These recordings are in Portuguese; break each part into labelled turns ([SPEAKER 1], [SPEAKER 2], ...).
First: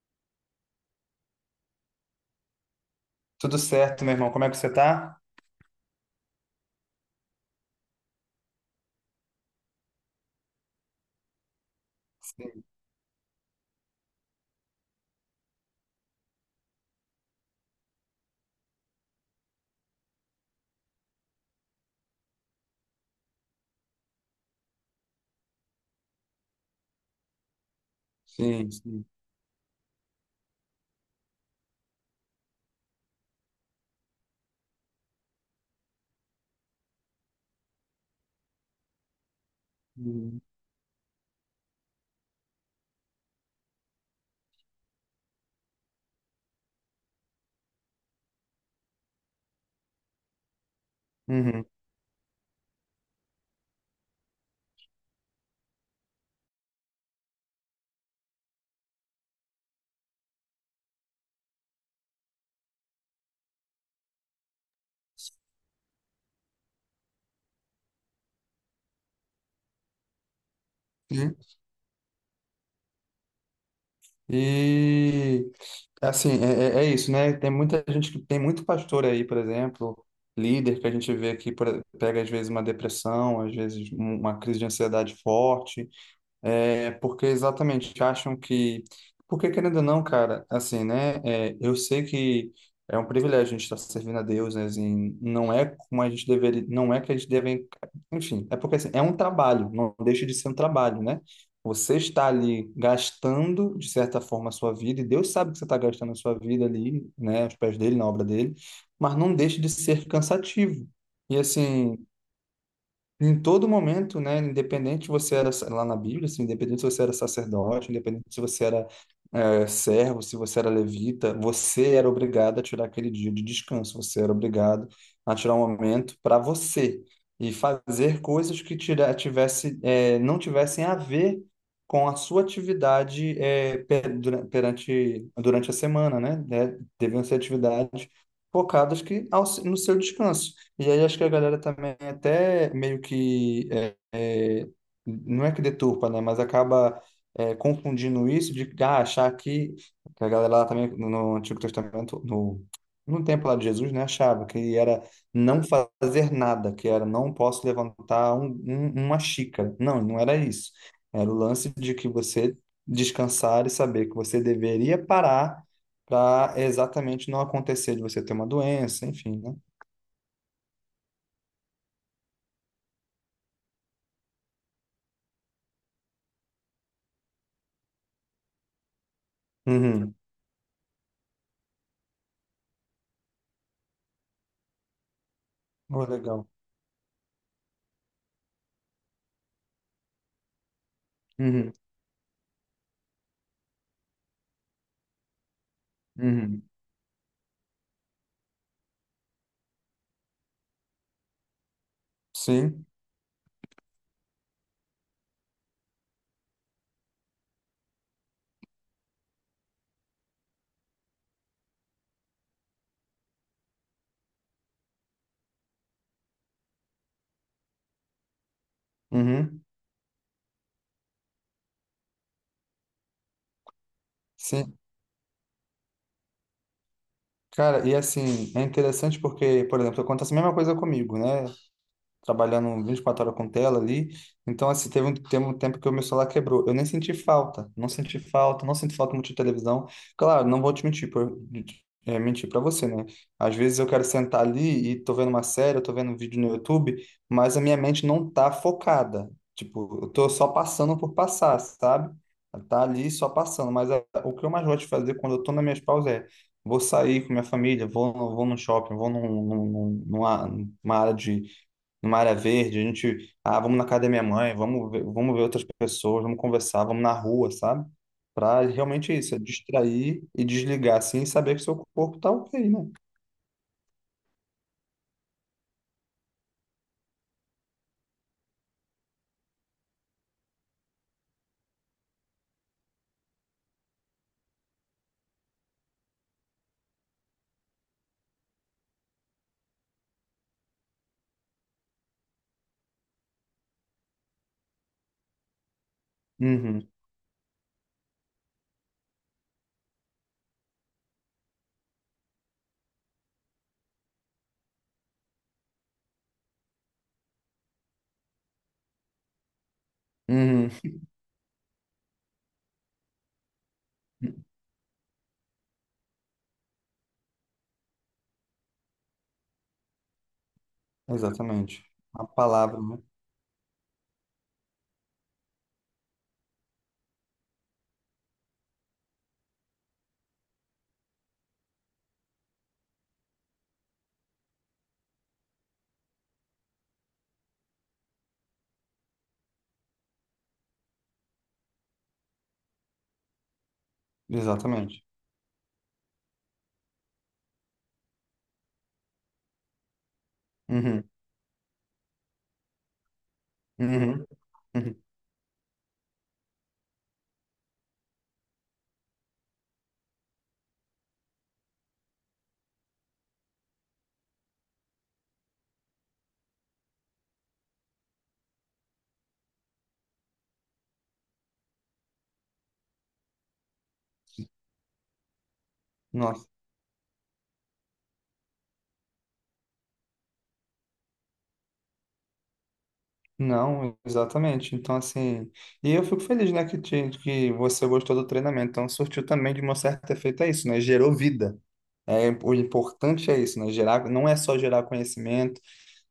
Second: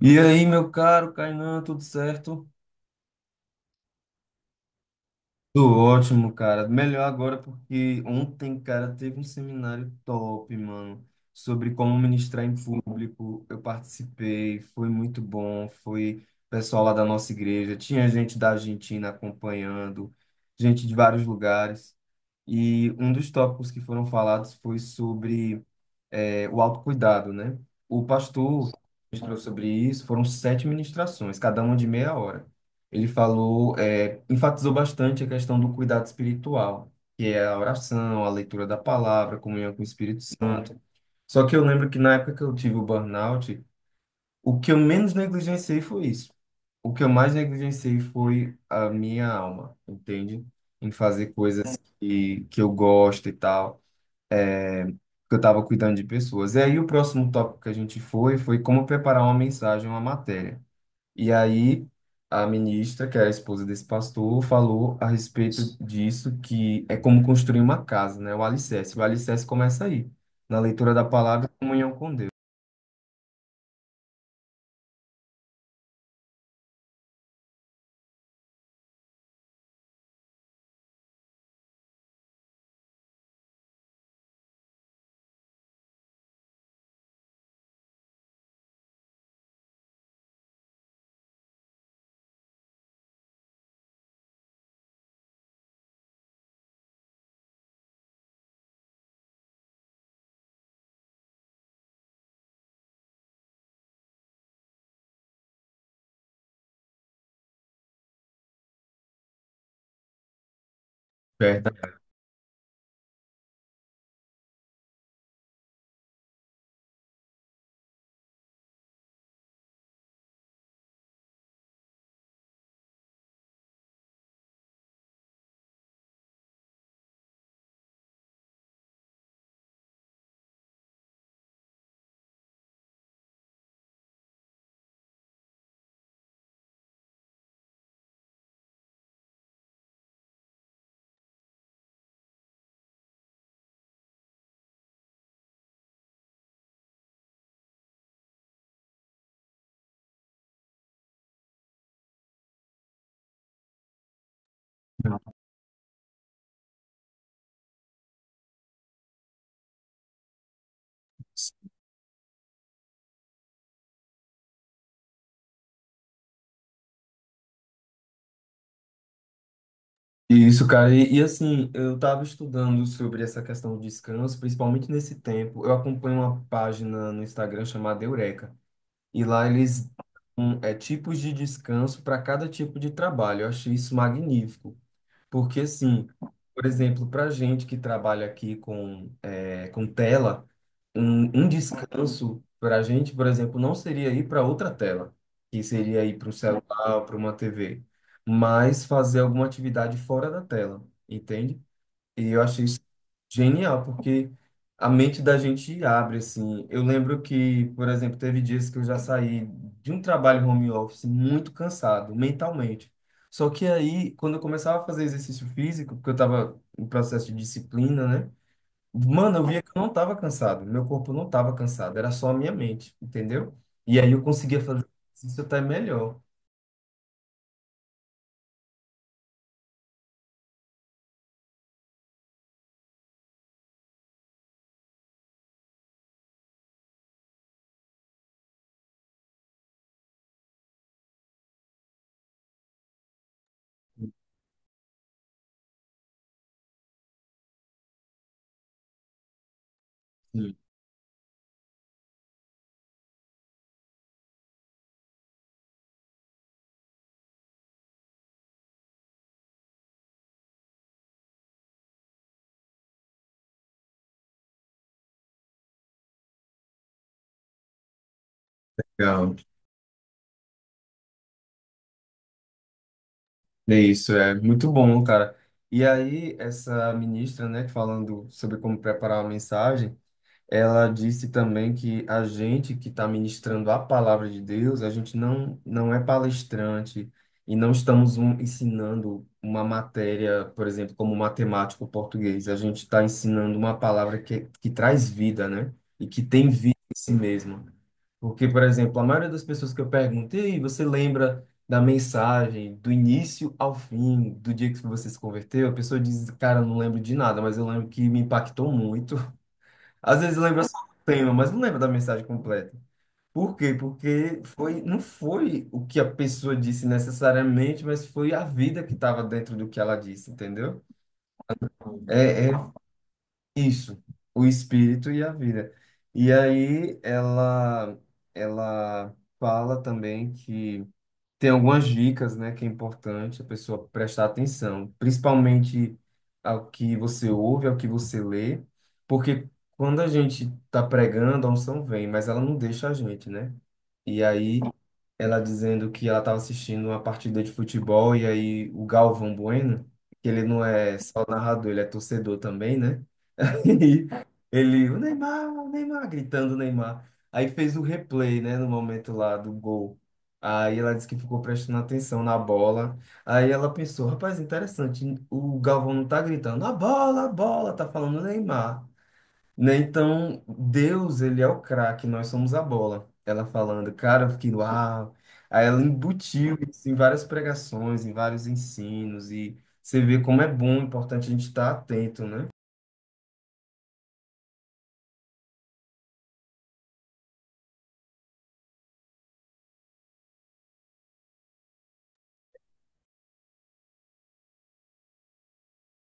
[SPEAKER 1] E aí, meu caro Kainan, tudo certo?
[SPEAKER 2] Tudo certo, meu irmão. Como é que você tá?
[SPEAKER 1] Tudo ótimo, cara. Melhor agora porque ontem, cara, teve um seminário top, mano, sobre como ministrar em
[SPEAKER 2] Sim,
[SPEAKER 1] público. Eu participei, foi muito bom. Foi pessoal lá da nossa igreja, tinha gente da Argentina acompanhando, gente de vários lugares. E um dos tópicos que foram falados foi sobre o autocuidado, né? O
[SPEAKER 2] sim,
[SPEAKER 1] pastor
[SPEAKER 2] sim.
[SPEAKER 1] ministrou sobre isso, foram sete ministrações, cada uma de meia hora. Ele falou, enfatizou bastante a questão do cuidado espiritual, que é a oração, a leitura da palavra, a comunhão com o Espírito
[SPEAKER 2] Uhum.
[SPEAKER 1] Santo. Só que eu lembro que na época que eu tive o burnout, o que eu menos negligenciei foi isso. O que eu mais negligenciei foi a minha alma, entende? Em fazer
[SPEAKER 2] Uhum.
[SPEAKER 1] coisas que eu gosto e tal que eu estava cuidando de pessoas. E aí o próximo tópico que a gente foi como preparar uma mensagem, uma matéria. E aí a ministra, que era a esposa desse pastor, falou a respeito disso, que é como construir uma casa, né? O alicerce. O alicerce começa aí, na leitura da
[SPEAKER 2] Sim.
[SPEAKER 1] palavra, e comunhão com Deus.
[SPEAKER 2] E assim, é isso, né? Tem muita gente que tem muito pastor aí, por exemplo, líder que a gente vê que pega às vezes uma depressão, às vezes uma crise de ansiedade forte. É porque exatamente acham que. Porque, querendo ou não, cara, assim, né? Eu sei que é um privilégio a gente estar servindo a Deus, né? Assim, não é como a gente deveria. Não é que a gente deve. Enfim, é porque assim, é um trabalho, não deixa de ser um trabalho, né? Você está ali gastando, de certa forma, a sua vida, e Deus sabe que você está gastando a sua vida ali, né? Aos pés dele, na obra dele, mas não deixa de ser cansativo. E
[SPEAKER 1] Certo.
[SPEAKER 2] assim. Em todo momento, né, independente se você era lá na Bíblia, assim, independente se você era sacerdote, independente se você era servo, se você era levita, você era obrigado a tirar aquele dia de descanso, você era obrigado a tirar um momento para você e fazer coisas que tira, tivesse, não tivessem a ver com a sua atividade perante, durante a semana, né? Deviam ser atividades focadas que, ao, no seu descanso. E aí acho que a galera também até meio que é, não é que deturpa, né? Mas acaba confundindo isso de ah, achar que a galera lá também no Antigo Testamento, no, no tempo lá de Jesus, né, achava que era não fazer nada, que era não posso levantar uma xícara. Não, não era isso. Era o lance de que você descansar e saber que você deveria parar para exatamente não acontecer de você ter uma doença, enfim, né?
[SPEAKER 1] Isso, cara. E, assim, eu estava estudando sobre essa questão do descanso, principalmente nesse tempo. Eu acompanho uma página no Instagram chamada Eureka. E lá eles
[SPEAKER 2] Uhum.
[SPEAKER 1] dão tipos de descanso para cada tipo de trabalho. Eu achei isso magnífico, porque
[SPEAKER 2] Oh,
[SPEAKER 1] assim,
[SPEAKER 2] legal.
[SPEAKER 1] por exemplo, para gente que trabalha aqui com, é, com tela, um
[SPEAKER 2] Uhum,
[SPEAKER 1] descanso para a gente, por exemplo, não seria ir para outra tela, que seria ir para um
[SPEAKER 2] uhum.
[SPEAKER 1] celular, para uma TV, mas fazer alguma atividade fora da tela, entende? E eu achei isso
[SPEAKER 2] Sim,
[SPEAKER 1] genial, porque a mente da gente abre, assim. Eu lembro que, por exemplo, teve dias que eu já saí de um trabalho home office muito cansado, mentalmente. Só que aí, quando eu começava a fazer exercício físico, porque eu estava em processo de disciplina, né? Mano, eu
[SPEAKER 2] uhum,
[SPEAKER 1] via que eu não estava cansado, meu corpo não estava cansado, era só a minha mente, entendeu? E aí eu conseguia
[SPEAKER 2] sim.
[SPEAKER 1] fazer isso até melhor.
[SPEAKER 2] Cara, e assim, é interessante porque, por exemplo, acontece a mesma coisa comigo, né? Trabalhando 24 horas com tela ali. Então, assim, teve um tempo que o meu celular quebrou. Eu nem senti falta, não senti falta, não senti falta muito de televisão. Claro, não vou te mentir, mentir para você, né? Às vezes eu quero sentar ali e tô vendo uma série, eu tô vendo um vídeo no YouTube, mas a minha mente não tá focada. Tipo, eu tô só
[SPEAKER 1] Sim.
[SPEAKER 2] passando por passar, sabe? Tá ali só passando, mas o que eu mais gosto de fazer quando eu tô nas minhas pausas é vou sair com minha família, vou no shopping, vou num, num- numa, numa área de numa área verde, a gente, ah, vamos na casa da minha mãe, vamos ver outras pessoas, vamos conversar, vamos na rua, sabe? Pra realmente isso, é distrair e desligar assim e saber que seu corpo tá ok, né?
[SPEAKER 1] É isso, é muito bom, cara. E aí, essa ministra, né, falando sobre como preparar uma mensagem, ela disse também que a gente que está ministrando a palavra de Deus, a gente não é palestrante e não estamos ensinando uma matéria, por exemplo, como matemática ou português. A gente está ensinando uma palavra que traz vida, né? E que tem vida
[SPEAKER 2] Uhum,
[SPEAKER 1] em si mesma. Porque, por exemplo, a maioria das pessoas que eu perguntei, você lembra da mensagem, do início ao fim, do dia que você se converteu? A pessoa diz, cara, eu não lembro de nada, mas eu lembro que me impactou muito. Às vezes lembra
[SPEAKER 2] uhum,
[SPEAKER 1] só o tema, mas não lembra da mensagem completa. Por quê? Porque não foi o que a pessoa disse necessariamente, mas foi a vida que estava dentro do que ela disse, entendeu?
[SPEAKER 2] exatamente. A
[SPEAKER 1] É
[SPEAKER 2] palavra, né?
[SPEAKER 1] isso, o espírito e a vida. E aí ela fala também que tem algumas dicas, né, que é importante a pessoa prestar atenção, principalmente ao que você ouve, ao que você lê, porque quando a gente está pregando, a unção vem, mas ela não deixa a gente, né? E aí
[SPEAKER 2] Exatamente.
[SPEAKER 1] ela dizendo que ela estava assistindo uma partida de futebol e aí o Galvão Bueno, que ele não é
[SPEAKER 2] Uhum,
[SPEAKER 1] só narrador, ele é torcedor também, né? E
[SPEAKER 2] uhum,
[SPEAKER 1] ele,
[SPEAKER 2] uhum.
[SPEAKER 1] O Neymar, gritando o Neymar. Aí fez o replay, né, no momento lá do gol. Aí ela disse que ficou prestando atenção na bola. Aí ela pensou, rapaz, interessante, o Galvão não tá gritando, a bola, tá falando Neymar. Né? Então, Deus, ele é o craque, nós somos a bola. Ela falando, cara, eu fiquei, uau. Aí ela
[SPEAKER 2] Nossa,
[SPEAKER 1] embutiu isso em várias pregações, em vários ensinos, e você vê como é bom, importante a gente estar atento, né?
[SPEAKER 2] não, exatamente. Então, assim, e eu fico feliz, né, que você gostou do treinamento. Então, surtiu também de uma certa efeito, é isso, né? Gerou vida. É, o importante é isso, né? Gerar, não é só gerar conhecimento,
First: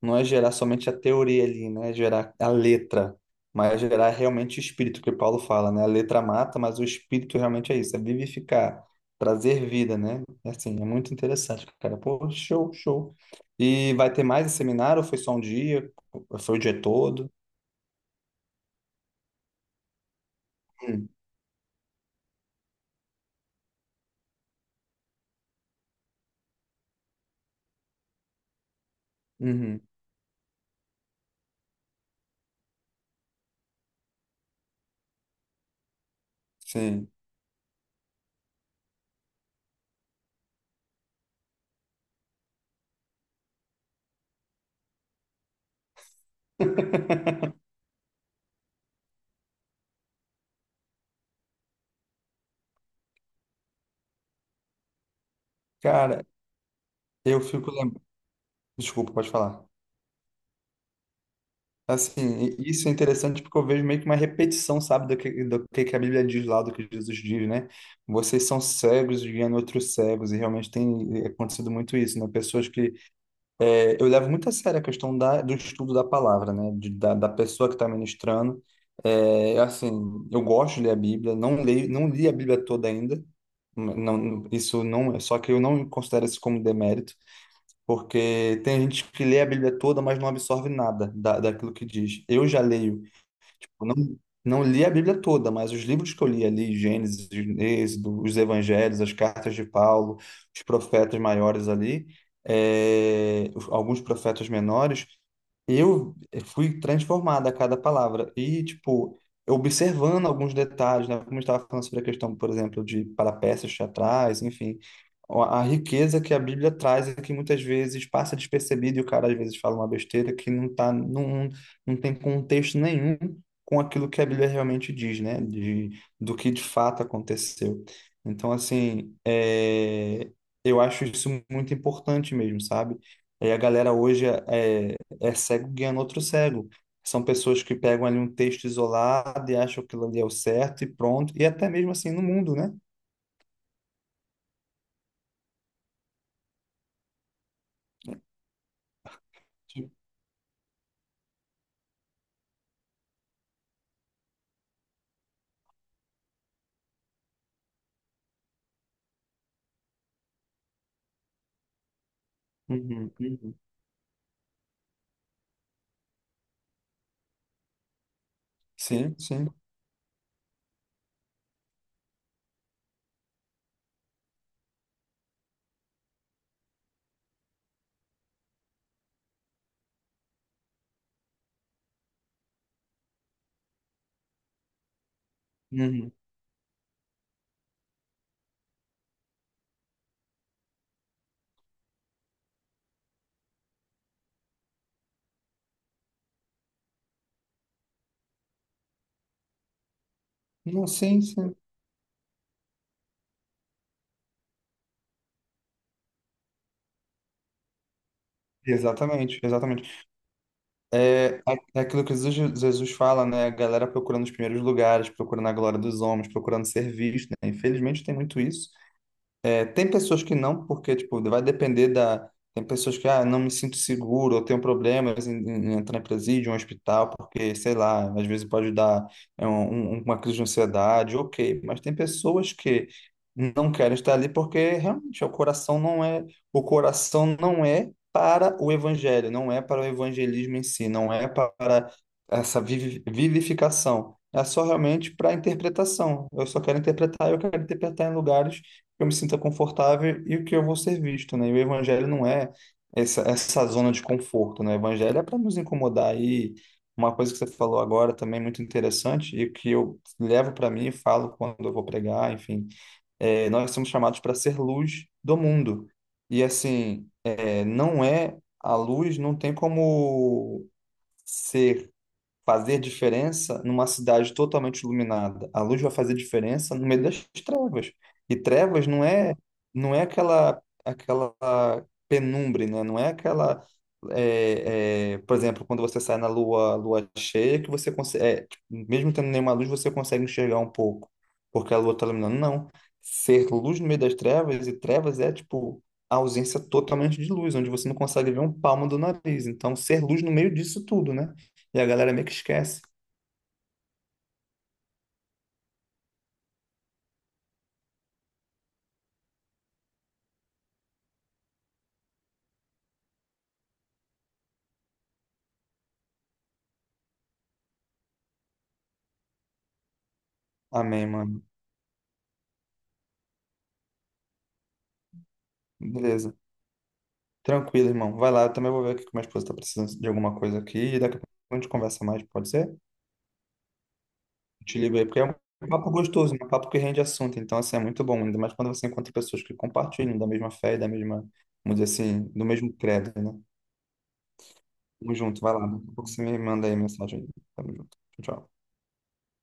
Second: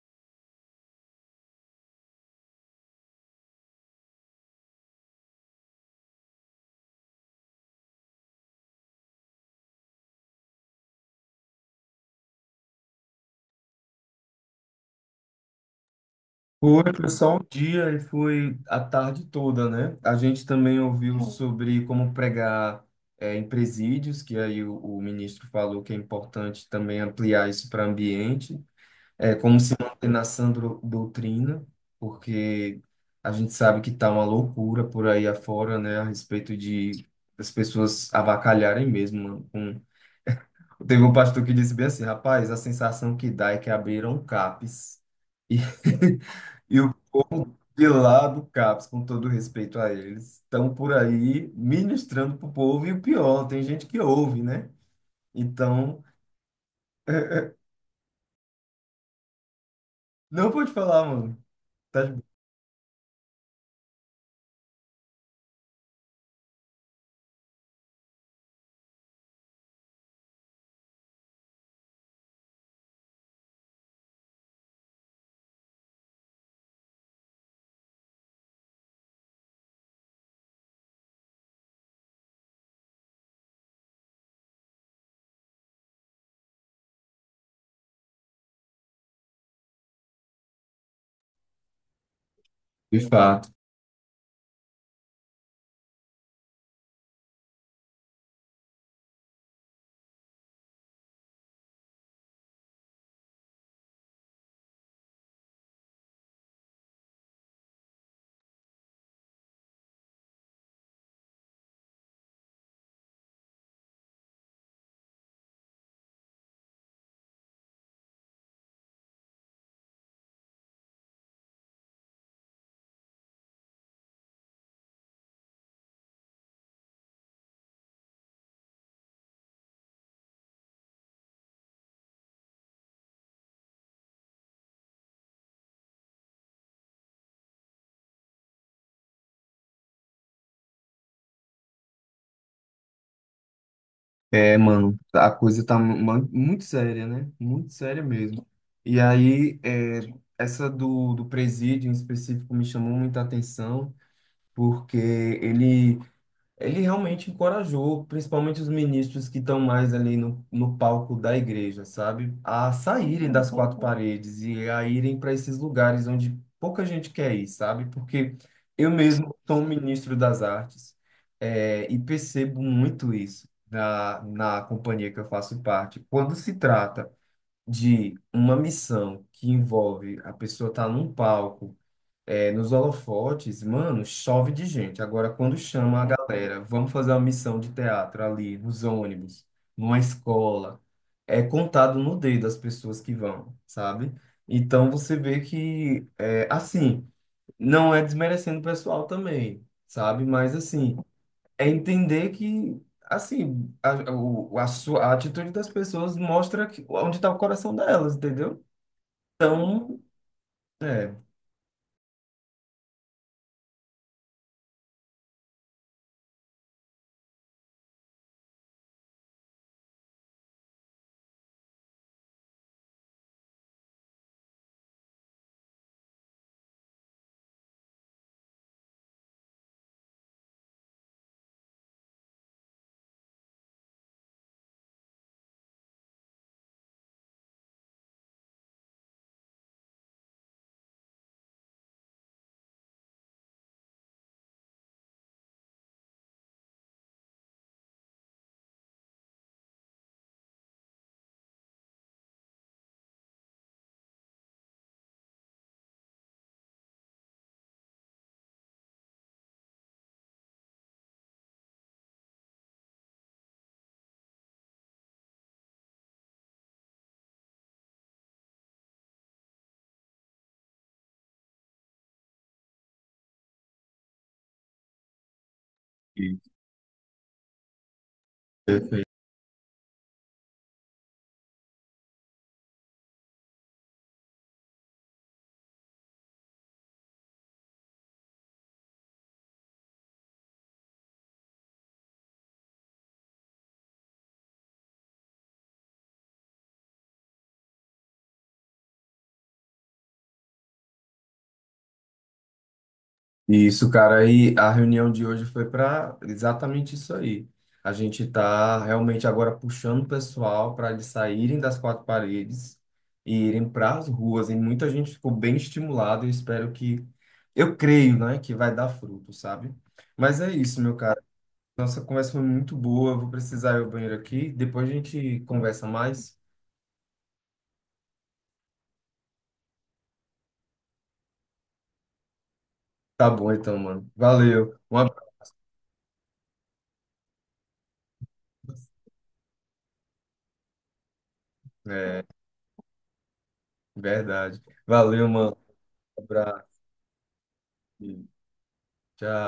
[SPEAKER 2] não é gerar somente a teoria ali, né? É gerar a letra, mas é gerar realmente o espírito, que o Paulo fala, né? A letra mata, mas o espírito realmente é isso, é vivificar, trazer vida, né? É Assim, é muito interessante, cara. Pô, show, show. E vai ter mais esse seminário? Ou foi só um dia? Foi o dia
[SPEAKER 1] Foi
[SPEAKER 2] todo?
[SPEAKER 1] só um dia e foi a tarde toda, né? A gente também
[SPEAKER 2] Hum,
[SPEAKER 1] ouviu sobre como pregar em presídios, que aí o ministro falou que é importante também ampliar isso para ambiente, é, como se
[SPEAKER 2] uhum,
[SPEAKER 1] manter na doutrina, porque a gente sabe que tá uma loucura por aí afora, né, a respeito de
[SPEAKER 2] sim.
[SPEAKER 1] as pessoas avacalharem mesmo. Teve um pastor que disse bem assim, rapaz, a sensação que dá é que abriram CAPs. E de lá do CAPS, com todo respeito a eles, estão por aí ministrando pro povo e o pior, tem gente que ouve, né? Então,
[SPEAKER 2] Cara, eu fico lembrando. Desculpa, pode falar.
[SPEAKER 1] não pode falar, mano. Tá de boa.
[SPEAKER 2] Assim, isso é interessante porque eu vejo meio que uma repetição, sabe, do que a Bíblia diz lá, do que Jesus diz, né? Vocês são cegos guiando outros cegos, e realmente tem acontecido muito isso, né? Pessoas que... eu levo muito a sério a questão da, do estudo da palavra, né? Da pessoa que está ministrando. É, assim, eu gosto de ler a Bíblia, não leio, não li a Bíblia toda ainda, isso não, só que eu não considero isso como demérito. Porque tem gente que lê a Bíblia toda, mas não absorve nada da, daquilo que diz. Eu já
[SPEAKER 1] De
[SPEAKER 2] leio.
[SPEAKER 1] fato.
[SPEAKER 2] Eu não, não li a Bíblia toda, mas os livros que eu li ali, Gênesis, Êxodo, os Evangelhos, as cartas de Paulo, os profetas maiores ali, alguns profetas menores, fui transformado a cada palavra. E, tipo, observando alguns detalhes, né? Como eu estava falando sobre a questão, por exemplo, de parapeças teatrais, enfim. A riqueza que a Bíblia traz é que muitas vezes passa despercebido e o cara às vezes fala uma besteira que não tá, não, não tem contexto nenhum com aquilo que a Bíblia realmente diz, né? De, do que de fato aconteceu. Então, assim, é, eu acho isso muito importante mesmo, sabe? E a galera hoje, é cego guiando outro cego. São pessoas que pegam ali um texto isolado e acham que aquilo ali é o certo e pronto. E até mesmo assim no mundo, né?
[SPEAKER 1] É, mano, a coisa tá muito séria, né? Muito séria mesmo. E aí,
[SPEAKER 2] Tipo,
[SPEAKER 1] é, essa do presídio em específico me chamou muita atenção, porque ele Ele realmente encorajou, principalmente os ministros que estão mais ali no palco da igreja, sabe? A
[SPEAKER 2] uhum,
[SPEAKER 1] saírem das
[SPEAKER 2] uhum.
[SPEAKER 1] quatro paredes e a irem para esses lugares onde pouca gente quer ir, sabe? Porque eu
[SPEAKER 2] Sim,
[SPEAKER 1] mesmo
[SPEAKER 2] sim.
[SPEAKER 1] sou um ministro das artes, eh, e percebo muito isso na companhia que eu faço parte. Quando se trata de uma missão que envolve a pessoa estar num palco, é, nos holofotes, mano, chove de gente. Agora, quando chama a
[SPEAKER 2] Uhum.
[SPEAKER 1] galera, vamos fazer uma missão de teatro ali, nos ônibus, numa escola, é contado no dedo as pessoas que vão, sabe? Então, você vê que, é, assim, não é desmerecendo o pessoal também, sabe? Mas,
[SPEAKER 2] Não,
[SPEAKER 1] assim,
[SPEAKER 2] sim, sim.
[SPEAKER 1] é entender que, assim, a, o- a, sua, a atitude das pessoas mostra que, onde está o coração delas, entendeu?
[SPEAKER 2] Exatamente, exatamente.
[SPEAKER 1] Então,
[SPEAKER 2] É aquilo que Jesus fala, né? A galera procurando os primeiros lugares, procurando a glória dos homens, procurando ser visto, né? Infelizmente tem muito isso. É, tem pessoas que não, porque, tipo, vai depender da... Tem pessoas que, ah, não me sinto seguro, eu tenho problemas em entrar em presídio, em um hospital, porque, sei lá, às vezes pode dar uma crise de ansiedade, ok. Mas tem pessoas que não querem estar ali porque, realmente, o coração não é... O coração não é para o evangelho, não é para o evangelismo em si, não é para essa vivificação. É só realmente para interpretação. Eu só quero interpretar, eu quero interpretar em lugares que eu me sinta confortável e o que eu vou ser visto, né? E o evangelho não é essa zona de conforto, né? O evangelho é para nos incomodar. E uma coisa que você falou agora também é muito interessante e que eu levo para mim e falo quando eu vou pregar, enfim, é, nós somos chamados para ser luz do mundo. E assim, é, não é a luz, não tem como ser fazer diferença numa cidade totalmente iluminada. A luz vai fazer diferença no meio das trevas. E trevas
[SPEAKER 1] é.
[SPEAKER 2] não é aquela penumbra, né? Não é aquela por exemplo, quando você sai na lua cheia que você consegue, é, tipo, mesmo tendo nenhuma luz, você consegue enxergar um pouco, porque a lua está iluminando. Não. Ser luz no meio das trevas e trevas é tipo a ausência totalmente de luz, onde você não consegue ver um palmo do nariz. Então, ser luz no meio disso tudo, né? E a galera meio que esquece.
[SPEAKER 1] Isso, cara, aí a reunião de hoje foi para exatamente isso aí. A gente está realmente agora puxando o pessoal para eles saírem das quatro paredes e irem para as ruas. E muita gente ficou bem estimulada. Eu espero que, eu creio, né, que vai dar fruto, sabe? Mas é isso, meu
[SPEAKER 2] Amém,
[SPEAKER 1] cara.
[SPEAKER 2] mano.
[SPEAKER 1] Nossa conversa foi muito boa. Eu vou precisar ir ao banheiro aqui. Depois a gente conversa
[SPEAKER 2] Beleza.
[SPEAKER 1] mais.
[SPEAKER 2] Tranquilo, irmão. Vai lá, eu também vou ver aqui que minha esposa tá precisando de alguma coisa aqui. E daqui a pouco a gente conversa mais, pode ser?
[SPEAKER 1] Tá bom, então, mano.
[SPEAKER 2] Eu
[SPEAKER 1] Valeu.
[SPEAKER 2] te
[SPEAKER 1] Um
[SPEAKER 2] ligo aí,
[SPEAKER 1] abraço.
[SPEAKER 2] porque é um papo gostoso, né? Um papo que rende assunto. Então, assim, é muito bom. Ainda mais quando você encontra pessoas que compartilham da mesma fé e da mesma, vamos dizer
[SPEAKER 1] É,
[SPEAKER 2] assim, do mesmo credo, né?
[SPEAKER 1] verdade.
[SPEAKER 2] Tamo
[SPEAKER 1] Valeu,
[SPEAKER 2] junto,
[SPEAKER 1] mano.
[SPEAKER 2] vai lá. Daqui a pouco
[SPEAKER 1] Um
[SPEAKER 2] você me
[SPEAKER 1] abraço.
[SPEAKER 2] manda aí mensagem. Tamo junto. Tchau, tchau.
[SPEAKER 1] Tchau.